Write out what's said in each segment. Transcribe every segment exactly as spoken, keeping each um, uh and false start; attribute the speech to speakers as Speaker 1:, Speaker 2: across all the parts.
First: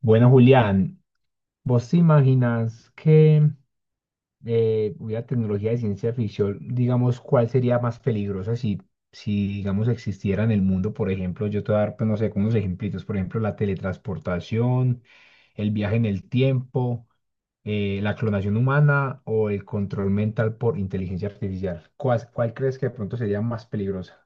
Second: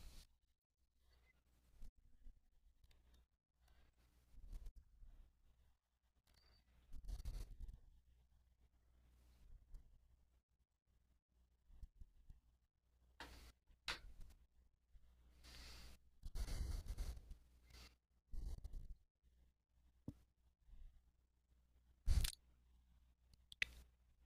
Speaker 1: Bueno, Julián, ¿vos te imaginas que eh, hubiera tecnología de ciencia ficción, digamos, cuál sería más peligrosa si, si, digamos, existiera en el mundo? Por ejemplo, yo te voy a dar, pues, no sé, como unos ejemplitos, por ejemplo, la teletransportación, el viaje en el tiempo, eh, la clonación humana o el control mental por inteligencia artificial. ¿Cuál, cuál crees que de pronto sería más peligrosa?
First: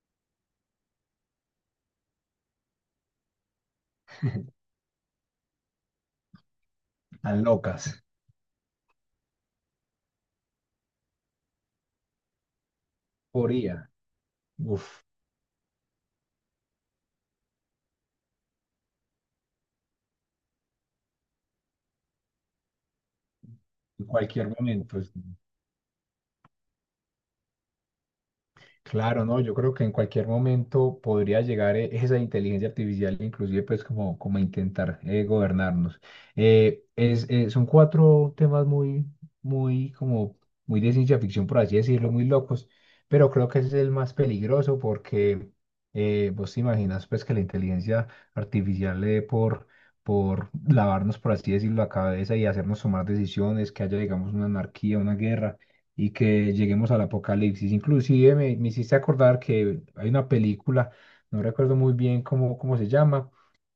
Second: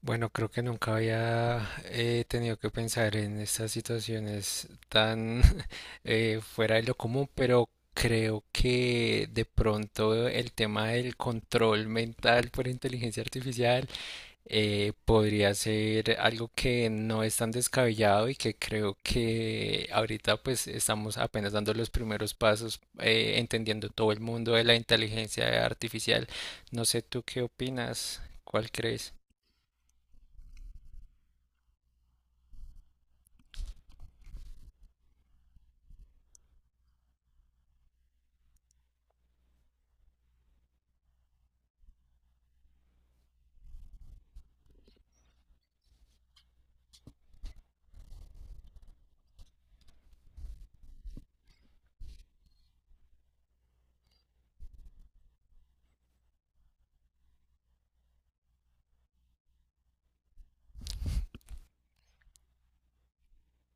Speaker 2: Bueno, creo que nunca había eh, tenido que pensar en estas situaciones tan eh, fuera de lo común,
Speaker 1: Tan
Speaker 2: pero
Speaker 1: locas,
Speaker 2: creo que de pronto el tema del control mental por inteligencia
Speaker 1: por I A,
Speaker 2: artificial eh,
Speaker 1: uf,
Speaker 2: podría ser algo que no es tan descabellado y que creo que ahorita pues estamos apenas dando los primeros pasos, eh, entendiendo
Speaker 1: en
Speaker 2: todo el
Speaker 1: cualquier
Speaker 2: mundo de la
Speaker 1: momento.
Speaker 2: inteligencia artificial. No sé tú qué opinas, ¿cuál crees?
Speaker 1: Claro, no, yo creo que en cualquier momento podría llegar eh, esa inteligencia artificial, inclusive pues como, como a intentar eh, gobernarnos. Eh, es, eh, son cuatro temas muy, muy como, muy de ciencia ficción, por así decirlo, muy locos, pero creo que ese es el más peligroso porque eh, vos te imaginas pues que la inteligencia artificial le dé por, por lavarnos, por así decirlo, la cabeza y hacernos tomar decisiones, que haya digamos una anarquía, una guerra y que lleguemos al apocalipsis. Inclusive me, me hiciste acordar que hay una película, no recuerdo muy bien cómo, cómo se llama,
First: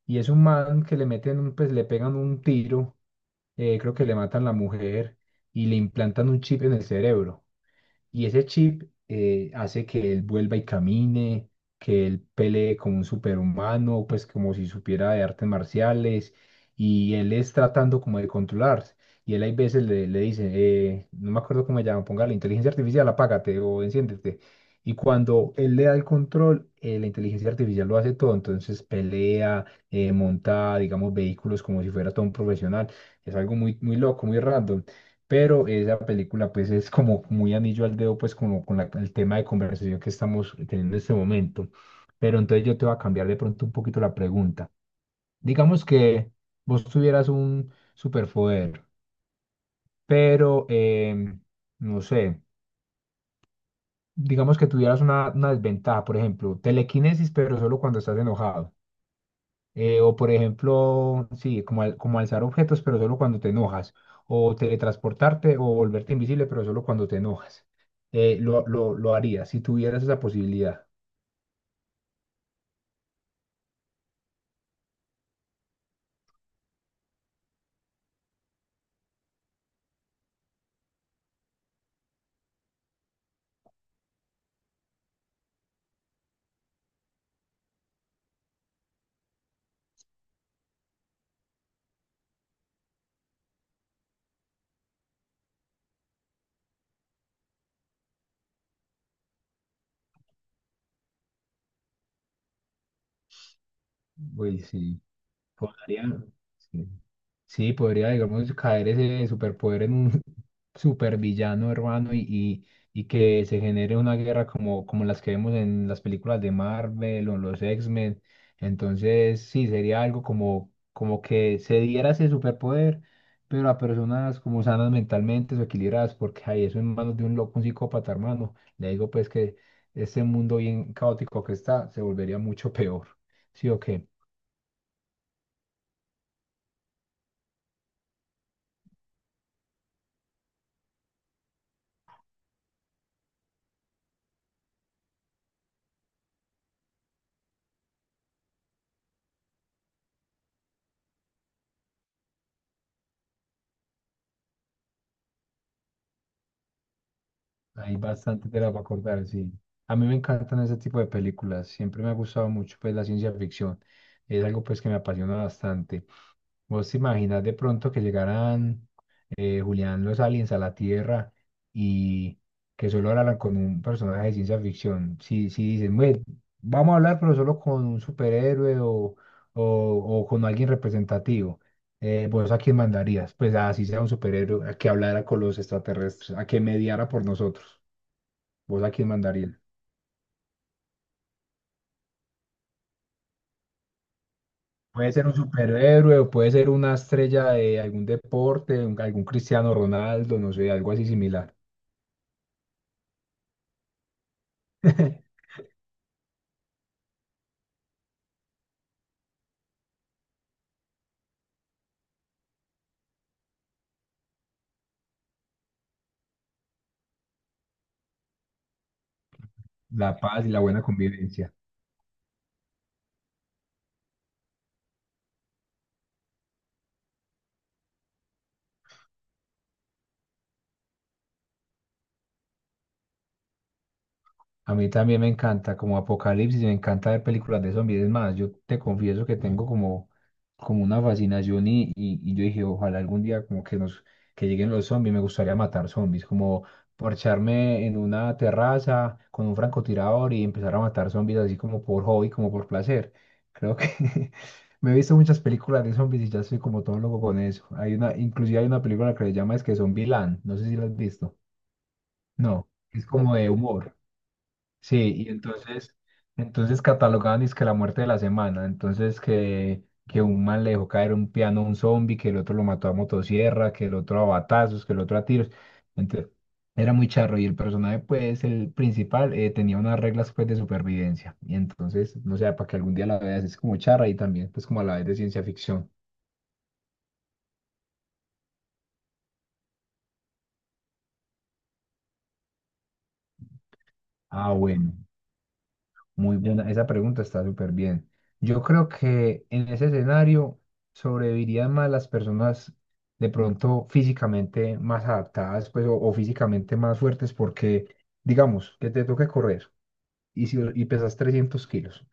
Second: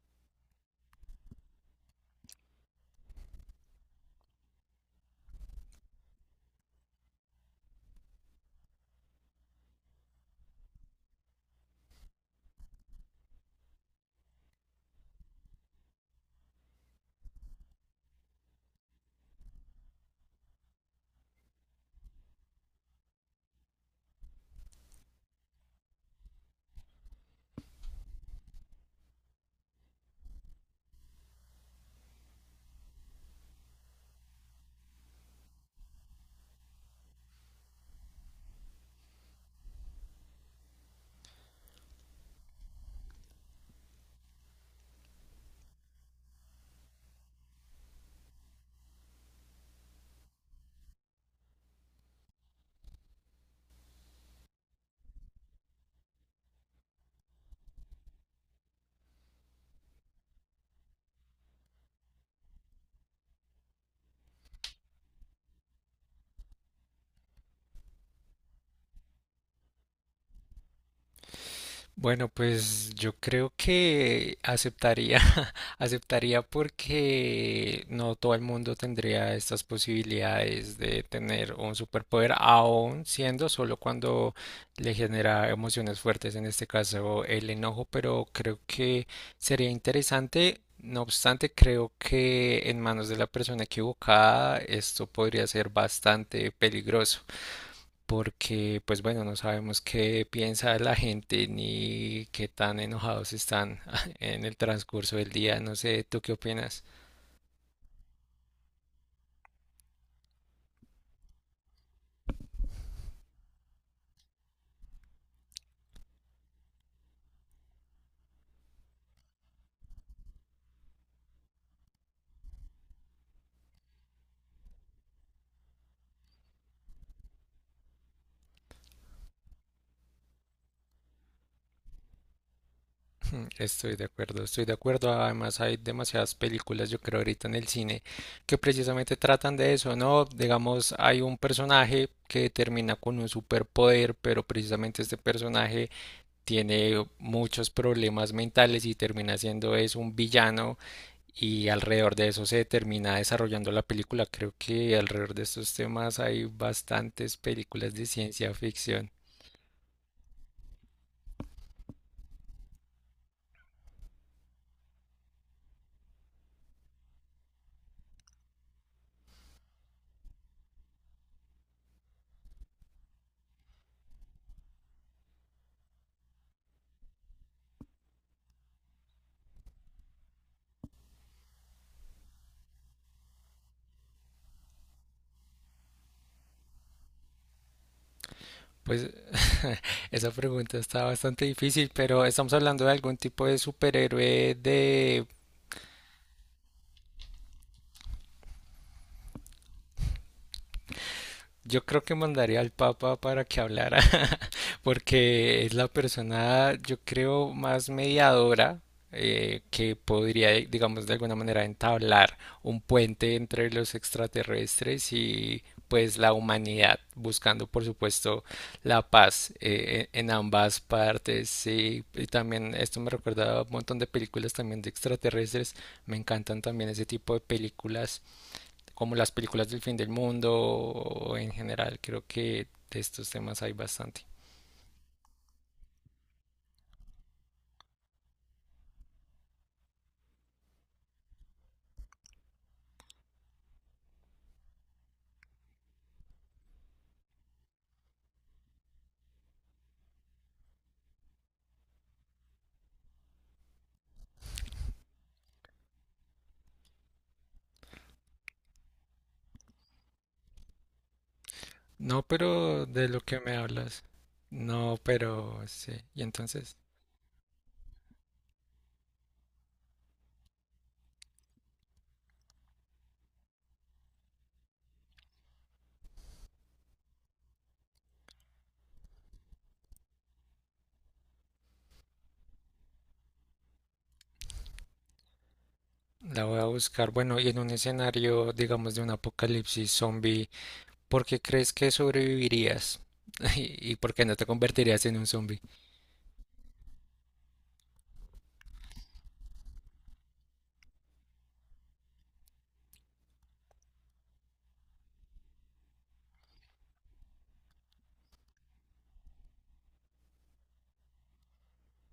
Speaker 1: y es un man que le meten, un- pues le pegan un tiro, eh, creo que le matan la mujer y le implantan un chip en el cerebro. Y ese chip eh, hace que él vuelva y camine, que él pelee como un superhumano, pues como si supiera de artes marciales, y él es tratando como de controlarse. Y él hay veces le, le dice, eh, no me acuerdo cómo se llama, ponga la inteligencia artificial, apágate o enciéndete. Y cuando él le da el control, eh, la inteligencia artificial lo hace todo. Entonces pelea, eh, monta, digamos, vehículos como si fuera todo un profesional. Es algo muy, muy loco, muy random. Pero esa película pues es como muy anillo al dedo pues como con la- el tema de conversación que estamos teniendo en este momento. Pero entonces yo te voy a cambiar de pronto un poquito la pregunta. Digamos que vos tuvieras un superpoder, pero em, no sé, digamos que tuvieras una, una desventaja, por ejemplo, telequinesis pero solo cuando estás enojado. Eh, o por ejemplo, sí, como, al- como alzar objetos, pero solo cuando te enojas. O teletransportarte o volverte invisible, pero solo cuando te enojas. Eh, lo, lo, lo haría si tuvieras esa posibilidad.
Speaker 2: Bueno, pues yo creo que aceptaría, aceptaría porque no todo el mundo tendría estas posibilidades de tener un superpoder, aún siendo solo cuando le genera emociones fuertes, en este caso el enojo, pero creo que sería interesante. No obstante, creo que en manos de la persona equivocada esto podría ser bastante peligroso porque pues bueno, no sabemos qué piensa la gente ni qué tan enojados están en el
Speaker 1: Uy, sí,
Speaker 2: transcurso del día. No
Speaker 1: podría.
Speaker 2: sé, ¿tú qué opinas?
Speaker 1: Sí. Sí, podría, digamos, caer ese superpoder en un supervillano hermano y, y, y que se genere una guerra como, como las que vemos en las películas de Marvel o en los X-Men. Entonces, sí, sería algo como, como que se diera ese superpoder, pero a personas como sanas mentalmente o equilibradas, porque hay eso en manos de un loco, un psicópata, hermano. Le digo, pues, que este mundo bien caótico que está se volvería mucho peor. ¿Sí o
Speaker 2: Estoy de
Speaker 1: qué?
Speaker 2: acuerdo, estoy de acuerdo. Además hay demasiadas películas, yo creo, ahorita en el cine que precisamente tratan de eso, ¿no? Digamos, hay un personaje que termina con un superpoder, pero precisamente este personaje tiene muchos problemas mentales y termina siendo es un villano y alrededor de eso se termina desarrollando la película. Creo que alrededor de estos temas hay bastantes películas
Speaker 1: Hay
Speaker 2: de
Speaker 1: bastante
Speaker 2: ciencia
Speaker 1: tela para
Speaker 2: ficción.
Speaker 1: cortar, sí. A mí me encantan ese tipo de películas. Siempre me ha gustado mucho pues la ciencia ficción. Es algo pues que me apasiona bastante. ¿Vos te imaginas de pronto que llegaran eh, Julián, los aliens a la Tierra y que solo hablaran con un personaje de ciencia ficción? Si, si dicen, "Bueno, vamos a hablar pero solo con un superhéroe o, o, o con alguien representativo". Eh, ¿vos a quién mandarías? Pues así sea un superhéroe a que hablara con los extraterrestres, a que mediara por nosotros. ¿Vos a quién
Speaker 2: Pues
Speaker 1: mandarías?
Speaker 2: esa pregunta está bastante difícil, pero estamos hablando de algún tipo de superhéroe
Speaker 1: Puede
Speaker 2: de.
Speaker 1: ser un superhéroe o puede ser una estrella de algún deporte, un- algún Cristiano Ronaldo, no sé, algo así similar.
Speaker 2: Yo creo que mandaría al Papa para que hablara, porque es la persona, yo creo, más mediadora eh, que podría, eh, digamos, de alguna manera entablar un puente entre los extraterrestres y pues la humanidad, buscando, por supuesto, la paz eh,
Speaker 1: La
Speaker 2: en en
Speaker 1: paz y la
Speaker 2: ambas
Speaker 1: buena convivencia.
Speaker 2: partes. Y, y también esto me recuerda a un montón de películas también de extraterrestres. Me encantan también ese tipo de películas como las películas del fin del mundo o en general. Creo que de estos temas hay bastante.
Speaker 1: A mí también me encanta, como Apocalipsis, me encanta ver películas de zombies. Es más, yo te confieso que tengo como, como una fascinación y, y, y yo dije, ojalá algún día como que nos, que lleguen los zombies, me gustaría matar zombies, como parcharme en una terraza con un francotirador y empezar a matar zombies así como por hobby, como por placer. Creo que me he visto muchas películas de zombies y ya soy como todo loco con eso. Hay una, inclusive hay una película que se llama es que Zombieland, no sé si la has visto.
Speaker 2: No,
Speaker 1: No,
Speaker 2: pero
Speaker 1: es
Speaker 2: de lo
Speaker 1: como
Speaker 2: que
Speaker 1: de
Speaker 2: me
Speaker 1: humor.
Speaker 2: hablas.
Speaker 1: Sí,
Speaker 2: No,
Speaker 1: y
Speaker 2: pero sí.
Speaker 1: entonces,
Speaker 2: Y entonces
Speaker 1: entonces catalogaban es que la muerte de la semana, entonces que, que un man le dejó caer un piano a un zombie, que el otro lo mató a motosierra, que el otro a batazos, que el otro a tiros. Entonces, era muy charro y el personaje, pues, el principal, eh, tenía unas reglas, pues, de supervivencia. Y entonces, no sé, para que algún día la veas, es como charra y también, pues, como a la vez de ciencia ficción.
Speaker 2: la voy a buscar. Bueno, y en un escenario, digamos, de un apocalipsis zombie, ¿por qué crees que sobrevivirías? ¿Y y por qué no te
Speaker 1: Ah, bueno.
Speaker 2: convertirías en un zombie?
Speaker 1: Muy buena, esa pregunta está súper bien. Yo creo que en ese escenario sobrevivirían más las personas de pronto físicamente más adaptadas, pues, o, o físicamente más fuertes, porque digamos que te toque correr y, si- y pesas trescientos kilos.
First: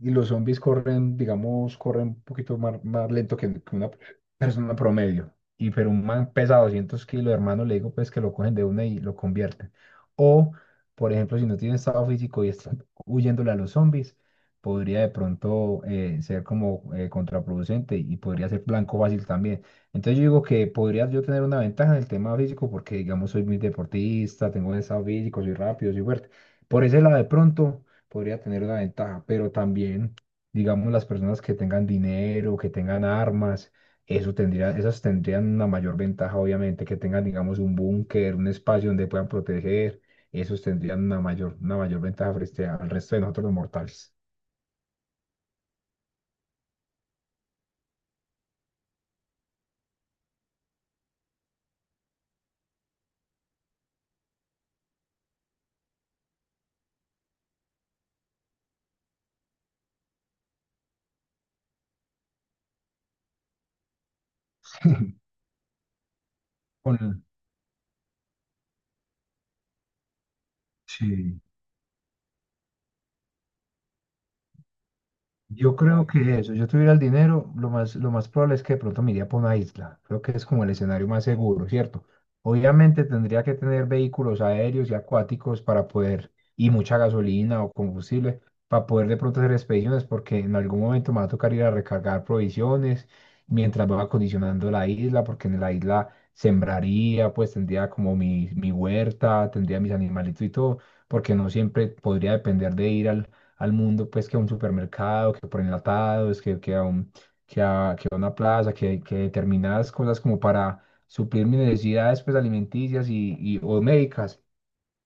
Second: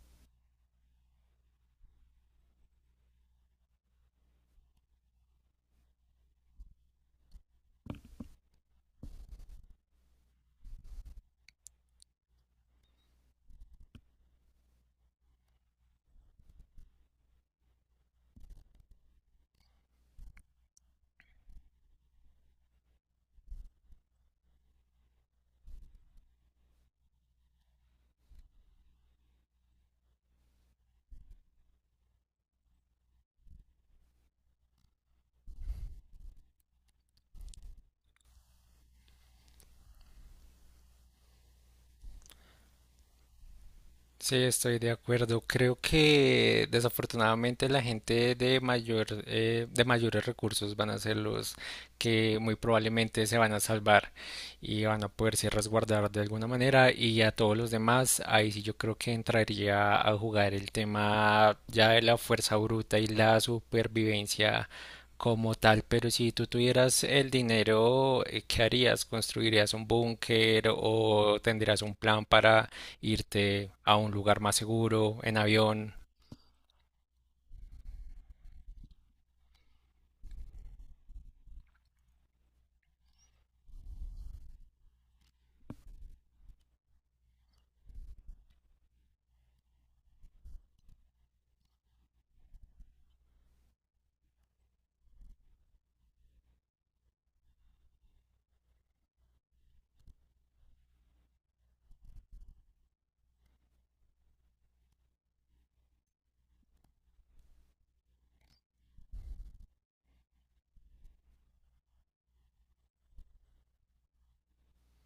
Speaker 1: Y los zombies corren, digamos, corren un poquito más, más lento que, que una persona promedio. Y pero un man pesa doscientos kilos, hermano, le digo pues que lo cogen de una y lo convierten. O, por ejemplo, si no tiene estado físico y está huyéndole a los zombies, podría de pronto eh, ser como eh, contraproducente y podría ser blanco fácil también. Entonces yo digo que podría yo tener una ventaja en el tema físico porque, digamos, soy muy deportista, tengo buen estado físico, soy rápido, soy fuerte. Por ese lado, de pronto podría tener una ventaja, pero también, digamos, las personas que tengan dinero, que tengan armas, eso tendría, esas tendrían una mayor ventaja, obviamente, que tengan, digamos, un búnker, un espacio donde puedan proteger, esos tendrían una mayor, una mayor ventaja frente al resto de nosotros los mortales.
Speaker 2: Sí, estoy de acuerdo. Creo que desafortunadamente la gente de mayor, eh, de mayores recursos van a ser los que muy probablemente se van a salvar y van a poderse resguardar de alguna manera. Y a todos los demás, ahí sí yo creo que entraría a jugar el tema ya de la fuerza bruta y la supervivencia como tal. Pero si tú tuvieras
Speaker 1: Con,
Speaker 2: el dinero, eh, ¿qué harías? ¿Construirías un búnker o
Speaker 1: sí.
Speaker 2: tendrías un plan para irte a un lugar más seguro, en
Speaker 1: Yo
Speaker 2: avión?
Speaker 1: creo que eso, yo tuviera el dinero, lo más, lo más probable es que de pronto me iría por una isla. Creo que es como el escenario más seguro, ¿cierto? Obviamente tendría que tener vehículos aéreos y acuáticos para poder, y mucha gasolina o combustible, para poder de pronto hacer expediciones, porque en algún momento me va a tocar ir a recargar provisiones mientras va acondicionando la isla, porque en la isla sembraría, pues tendría como mi, mi huerta, tendría mis animalitos y todo, porque no siempre podría depender de ir al al mundo, pues que a un supermercado, que por enlatados, que, que a un, que a, que a una plaza, que, que determinadas cosas como para suplir mis necesidades pues alimenticias y, y o médicas.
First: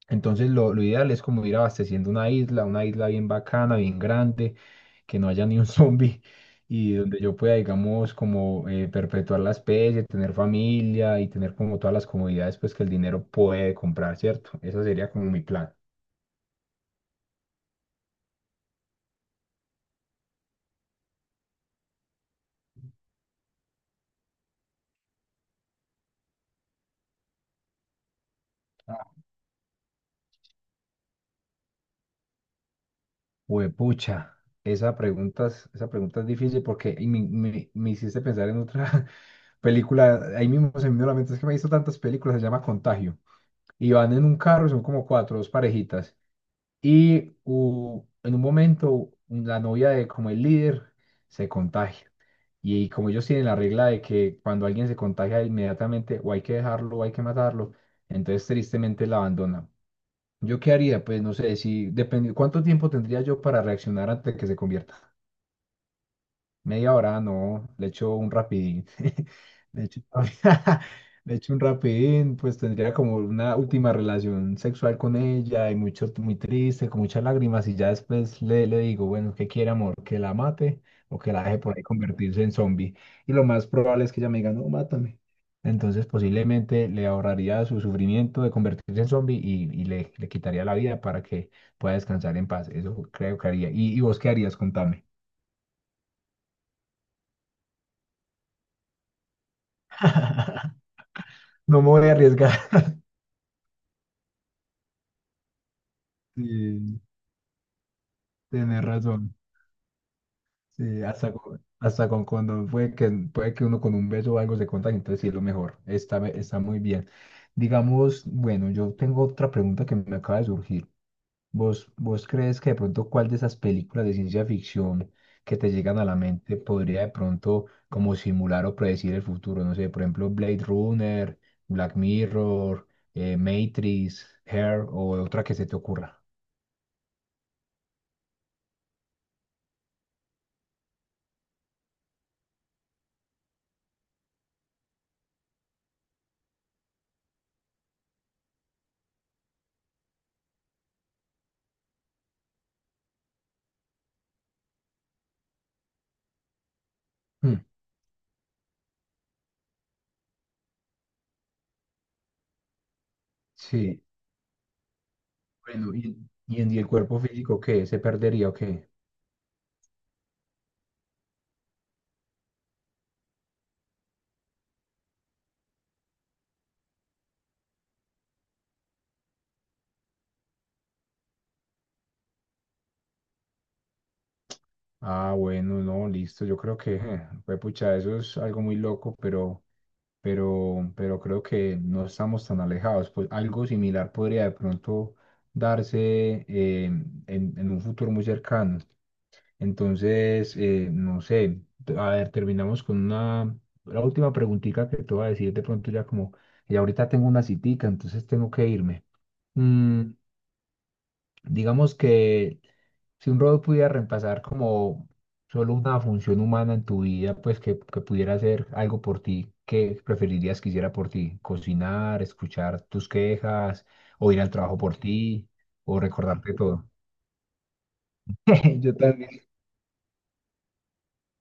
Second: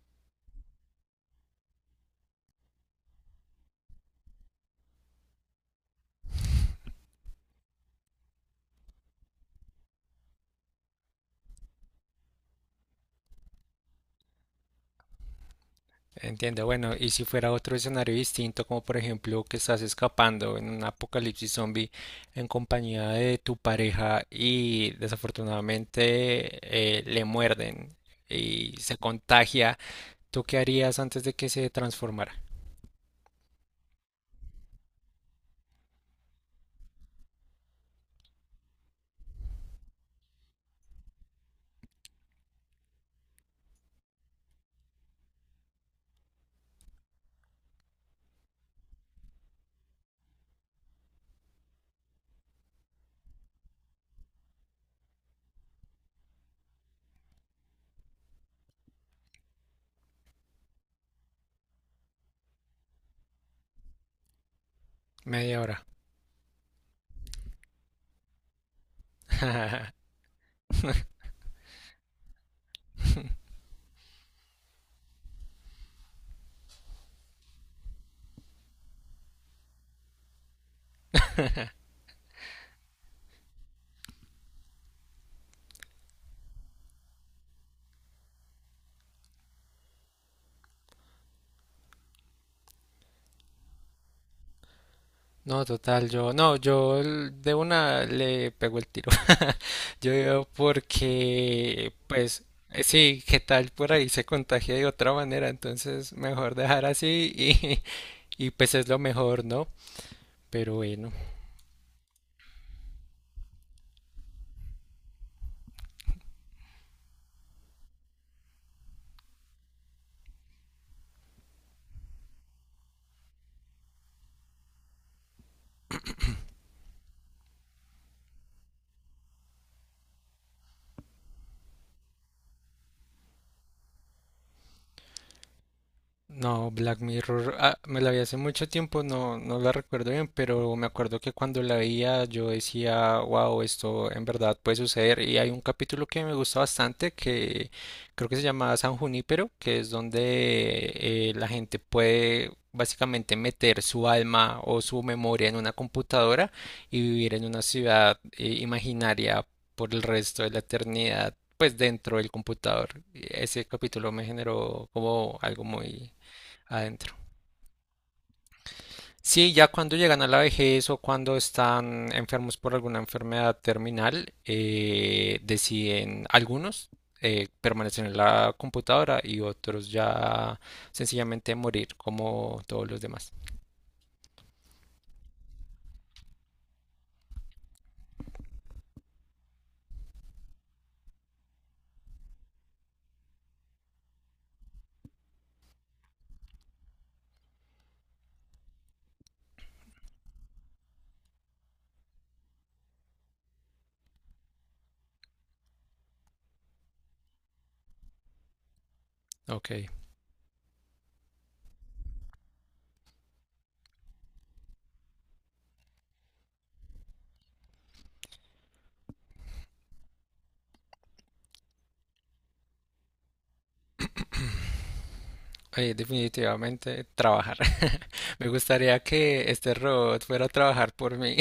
Speaker 1: Entonces lo, lo ideal es como ir abasteciendo una isla, una isla bien bacana, bien grande, que no haya ni un zombie y donde yo pueda, digamos, como eh, perpetuar la especie, tener familia y tener como todas las comodidades pues que el dinero puede comprar, ¿cierto? Ese sería como mi plan.
Speaker 2: Entiendo, bueno, y si fuera otro escenario distinto, como por ejemplo que estás escapando en un apocalipsis zombie en compañía de tu pareja y desafortunadamente eh, le muerden y se contagia, ¿tú qué harías antes de que se transformara?
Speaker 1: Huepucha, esa pregunta es, esa pregunta es difícil porque y me, me- me hiciste pensar en otra película. Ahí mismo se me vino a la mente, es que me he visto tantas películas, se llama Contagio. Y van en un carro, son como cuatro, dos parejitas. Y u- en un momento, la novia de como el líder se contagia. Y, como ellos tienen la regla de que cuando alguien se contagia inmediatamente, o hay que dejarlo, o hay que matarlo, entonces tristemente la abandona. ¿Yo qué haría? Pues no sé, si depende, ¿cuánto tiempo tendría yo para reaccionar antes de que se convierta?
Speaker 2: Media hora.
Speaker 1: Media hora, no, le echo un rapidín. Le echo, le echo un rapidín, pues tendría como una última relación sexual con ella y mucho, muy triste, con muchas lágrimas y ya después le, le digo, bueno, ¿qué quiere, amor? ¿Que la mate o que la deje por ahí convertirse en zombie? Y lo más probable es que ella me diga, no, mátame. Entonces posiblemente le ahorraría su sufrimiento de convertirse en zombie y, y le, le quitaría la vida para que pueda descansar en paz. Eso creo que haría. ¿Y, y vos qué harías? Contame.
Speaker 2: No, total, yo, no, yo el- de una le pego el tiro. Yo digo
Speaker 1: No me
Speaker 2: porque,
Speaker 1: voy a
Speaker 2: pues,
Speaker 1: arriesgar.
Speaker 2: eh, sí, qué tal por ahí se contagia de otra manera, entonces mejor dejar
Speaker 1: Sí,
Speaker 2: así y, y pues
Speaker 1: tenés
Speaker 2: es lo
Speaker 1: razón.
Speaker 2: mejor, ¿no? Pero
Speaker 1: Sí,
Speaker 2: bueno.
Speaker 1: hasta con, hasta con cuando puede que, puede que uno con un beso o algo se contagie, entonces sí es lo mejor. Está, be- está muy bien. Digamos, bueno, yo tengo otra pregunta que me acaba de surgir. ¿Vos, vos crees que de pronto cuál de esas películas de ciencia ficción que te llegan a la mente podría de pronto como simular o predecir el futuro? No sé, por ejemplo, Blade Runner, Black Mirror, eh, Matrix, Hair o otra que se te ocurra.
Speaker 2: No, Black Mirror, ah, me la vi hace mucho tiempo, no, no la recuerdo bien, pero me acuerdo que cuando la veía yo decía, wow, esto en verdad puede suceder. Y hay un capítulo que me gusta bastante que creo que se llama San Junípero, que es donde eh, la gente puede básicamente meter su alma o su memoria en una computadora y vivir en
Speaker 1: Hmm.
Speaker 2: una ciudad eh, imaginaria por el resto de la eternidad, pues dentro del computador. Y ese
Speaker 1: Sí.
Speaker 2: capítulo me generó como algo
Speaker 1: Bueno,
Speaker 2: muy,
Speaker 1: y, y en y el
Speaker 2: adentro.
Speaker 1: cuerpo físico, ¿qué? ¿Se perdería o qué?
Speaker 2: Sí, ya cuando llegan a la vejez o cuando están enfermos por alguna enfermedad terminal, eh, deciden, algunos eh, permanecen en la computadora y otros ya sencillamente morir como todos los demás.
Speaker 1: Ah, bueno, no, listo. Yo creo que, eh, pues, pucha, eso es algo muy loco, pero, pero, pero creo que no estamos tan alejados. Pues algo similar podría de pronto darse eh, en, en un futuro muy cercano. Entonces, eh, no sé, t- a ver, terminamos con una, la última preguntita que te voy a decir de pronto ya como, y ahorita tengo una citica, entonces tengo que irme.
Speaker 2: Ok.
Speaker 1: Mm. Digamos que si un robot pudiera reemplazar como solo una función humana en tu vida, pues que, que pudiera hacer algo por ti, ¿qué preferirías que hiciera por ti? ¿Cocinar, escuchar tus quejas, o ir al trabajo por ti,
Speaker 2: Eh,
Speaker 1: o recordarte todo?
Speaker 2: definitivamente trabajar. Me
Speaker 1: Yo
Speaker 2: gustaría
Speaker 1: también.
Speaker 2: que este robot fuera a trabajar por mí.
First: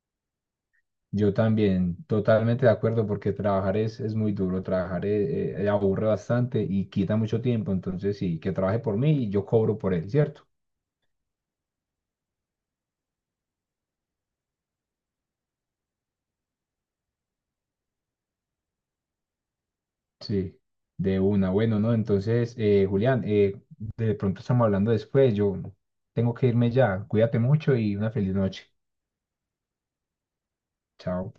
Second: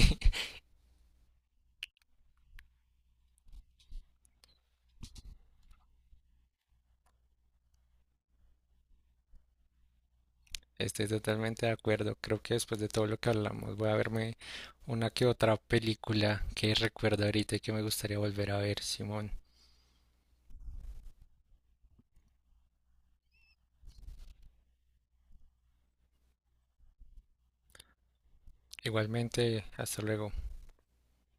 Speaker 1: Yo también, totalmente de acuerdo, porque trabajar es, es muy duro, trabajar eh, eh, aburre bastante y quita mucho tiempo, entonces sí, que trabaje por mí y yo cobro por él, ¿cierto?
Speaker 2: Estoy totalmente de acuerdo. Creo que después de todo lo que hablamos voy a verme una que otra película que recuerdo ahorita y que me gustaría volver a ver, Simón.
Speaker 1: Sí, de una. Bueno, ¿no? Entonces, eh, Julián, eh, de pronto estamos hablando después. Yo tengo que irme ya. Cuídate mucho y una feliz noche.
Speaker 2: Igualmente, hasta luego.
Speaker 1: Chao.